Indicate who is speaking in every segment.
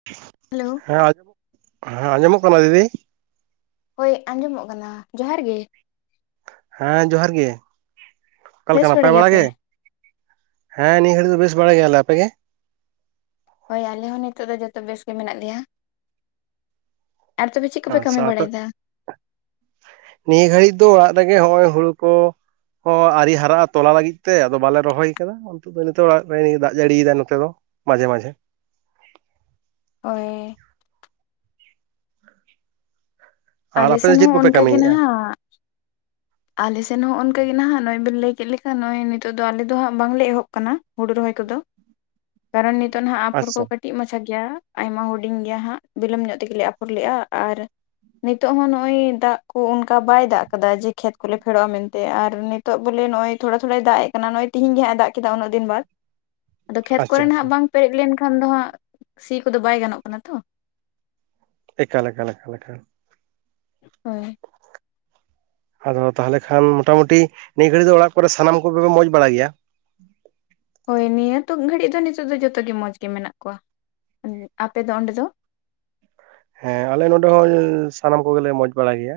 Speaker 1: [inaudible]
Speaker 2: Hello
Speaker 1: ᱦᱮᱸ ᱟᱡ ᱦᱮᱸ ᱟᱸᱡᱚᱢᱚᱜ ᱠᱟᱱᱟ ᱫᱤᱫᱤ
Speaker 2: ᱦᱳᱭ ᱟᱸᱡᱚᱢᱚᱜ ᱠᱟᱱᱟ ᱡᱚᱦᱟᱨ ᱜᱮ᱾
Speaker 1: ᱦᱮᱸ ᱡᱚᱦᱟᱨ ᱜᱮ ᱚᱠᱟ ᱞᱮᱠᱟ
Speaker 2: ᱵᱮᱥ
Speaker 1: ᱱᱟᱯᱟᱭ ᱵᱟᱲᱟ
Speaker 2: ᱜᱮᱭᱟᱯᱮ
Speaker 1: ᱜᱮ ᱾ ᱦᱮᱸ ᱱᱤ ᱦᱟᱹᱞᱤ ᱫᱚ ᱵᱮᱥ ᱵᱟᱲᱟ ᱜᱮᱭᱟᱞᱮ ᱟᱯᱮ ᱜᱮ
Speaker 2: ᱦᱚᱭ ᱟᱞᱮ ᱦᱚᱸ ᱱᱤᱛᱚᱜ ᱫᱚ ᱡᱚᱛᱚ ᱵᱮᱥ ᱜᱮ ᱢᱮᱱᱟᱜ ᱞᱮᱭᱟ ᱟᱨ ᱛᱚᱵᱮ ᱪᱮᱫ ᱠᱚᱯᱮ ᱠᱟᱹᱢᱤ
Speaker 1: ᱟᱪᱷᱟ ᱟᱯᱮ
Speaker 2: ᱵᱟᱲᱟᱭᱮᱫᱟ
Speaker 1: ᱱᱤᱭᱟᱹ ᱜᱷᱟᱹᱲᱤᱡ ᱫᱚ ᱚᱲᱟᱜ ᱨᱮᱜᱮ ᱦᱚᱜᱼᱚᱭ ᱦᱳᱲᱳ ᱠᱚ ᱟᱹᱣᱨᱤ ᱦᱟᱨᱟᱜᱼᱟ ᱛᱚᱞᱟ ᱞᱟᱹᱜᱤᱫ ᱛᱮ ᱟᱫᱚ ᱵᱟᱞᱮ ᱨᱚᱦᱚᱭ ᱟᱠᱟᱫᱟ [unintelligible] ᱱᱤᱛᱚᱜ ᱚᱲᱟᱜ ᱨᱮᱱᱤ ᱫᱟᱜ ᱡᱟᱹᱲᱤ ᱮᱫᱟᱭ ᱱᱚᱛᱮ ᱫᱚ ᱢᱟᱡᱷᱮ ᱢᱟᱡᱷᱮ ᱾
Speaker 2: ᱚᱭ
Speaker 1: ᱟᱨ
Speaker 2: ᱟᱞᱮ
Speaker 1: ᱟᱯᱮ ᱫᱚ
Speaker 2: ᱥᱮᱱ
Speaker 1: ᱪᱮᱫ
Speaker 2: ᱦᱚᱸ
Speaker 1: ᱠᱚᱯᱮ
Speaker 2: ᱚᱱᱠᱟ ᱜᱮ
Speaker 1: ᱠᱟᱹᱢᱤᱭᱮᱫᱼᱟ
Speaker 2: ᱱᱟᱦᱟᱜ ᱾ ᱟᱞᱮ ᱥᱮᱱ ᱦᱚᱸ ᱚᱱᱠᱟ ᱜᱮ ᱱᱟᱦᱟ ᱱᱚᱭ ᱵᱤᱱ ᱞᱟᱹᱭ ᱠᱮᱫ ᱞᱮᱠᱟ ᱱᱚᱭ ᱱᱤᱛᱚᱜ ᱫᱚ ᱟᱞᱮ ᱫᱚ ᱦᱟᱜ ᱵᱟᱝᱞᱮ ᱮᱦᱚᱵ ᱠᱟᱱᱟ ᱾ ᱦᱩᱲᱩ ᱨᱚᱦᱚᱭ ᱠᱚᱫᱚ, ᱠᱟᱨᱚᱱ ᱱᱤᱛᱚᱜ ᱱᱟᱦᱟᱜ ᱟᱯᱚᱨ ᱠᱚ
Speaker 1: ᱟᱪᱪᱷᱟ
Speaker 2: ᱠᱟᱹ ᱴᱤᱡ ᱢᱟᱪᱷᱟ ᱜᱮᱭᱟ ᱟᱭᱢᱟ ᱦᱩᱰᱤᱧ ᱜᱮᱭᱟ ᱦᱟᱸᱜ ᱵᱤᱞᱚᱢ ᱧᱚᱜ ᱛᱮ ᱜᱮᱞᱮ ᱟᱯᱷᱚᱨ ᱞᱮᱜᱼᱟ, ᱟᱨ ᱱᱤᱛᱚᱜ ᱦᱚᱸ ᱱᱚᱜᱼᱚᱭ ᱫᱟᱜ ᱠᱩ ᱚᱱᱠᱟ ᱵᱟᱭ ᱫᱟᱜ ᱠᱟᱫᱟ ᱡᱮ ᱠᱷᱮᱛ ᱠᱚᱞᱮ ᱯᱷᱮᱲᱚᱜᱼᱟ ᱢᱮᱱᱛᱮ ᱟᱨ ᱱᱤᱛᱚᱜ ᱵᱚᱞᱮ ᱱᱚᱜᱼᱚᱭ ᱛᱷᱚᱲᱟ ᱛᱷᱚᱲᱟᱭ ᱫᱟᱜ ᱮ ᱠᱟᱱᱟ ᱱᱚᱜ ᱛᱤᱦᱤᱧ ᱜᱮ ᱦᱟᱸᱜ ᱮ ᱫᱟᱜ ᱠᱮᱫᱟ ᱩᱱᱟᱹᱜ ᱫᱤᱱ ᱵᱟᱫ ᱾ ᱟᱫᱚ ᱠᱷᱮᱛ
Speaker 1: ᱟᱪᱪᱷᱟ
Speaker 2: ᱠᱚᱨᱮ
Speaker 1: ᱟᱪᱪᱷᱟ
Speaker 2: ᱱᱟᱦᱟᱜ ᱵᱟᱝ ᱯᱮᱨᱮᱡ ᱞᱮᱱᱠᱷᱟᱱ ᱫᱚ ᱦᱟᱸᱜ ᱥᱤ ᱠᱚᱫᱚ ᱵᱟᱭ ᱜᱟᱱᱚᱜ ᱠᱟᱱᱟ ᱛᱚ ᱾
Speaker 1: ᱮᱠᱟᱞ ᱮᱠᱟᱞ ᱮᱠᱟᱞ᱾
Speaker 2: ᱦᱳᱭ
Speaker 1: [inaudible] ᱟᱫᱚ ᱛᱟᱦᱚᱞᱮ ᱠᱷᱟᱱ ᱢᱚᱴᱟᱢᱩᱴᱤ ᱱᱤᱭᱟᱹ ᱜᱷᱟᱹᱲᱤᱡ ᱫᱚ ᱚᱲᱟᱜ ᱠᱚᱨᱮ ᱥᱟᱱᱟᱢ ᱠᱚᱜᱮ ᱢᱚᱸᱡᱽ ᱵᱟᱲᱟᱭ ᱜᱮᱭᱟ?
Speaker 2: ᱦᱳᱭ ᱱᱤᱭᱟᱹ ᱛᱩᱠ ᱜᱷᱟᱹᱲᱤᱡ ᱫᱚ ᱱᱤᱛᱚᱜ ᱫᱚ ᱡᱚᱛᱚ ᱜᱮ ᱢᱚᱡᱽ ᱜᱮ ᱢᱮᱱᱟᱜ ᱠᱚᱣᱟ, ᱟᱯᱮ ᱚᱸᱰᱮ ᱫᱚ?
Speaker 1: ᱦᱮᱸ ᱟᱞᱮ ᱱᱚᱰᱮ ᱦᱚᱸ ᱥᱟᱱᱟᱢ ᱠᱚᱜᱮᱞᱮ ᱢᱚᱸᱡᱽ ᱵᱟᱲᱟᱭ ᱜᱮᱭᱟ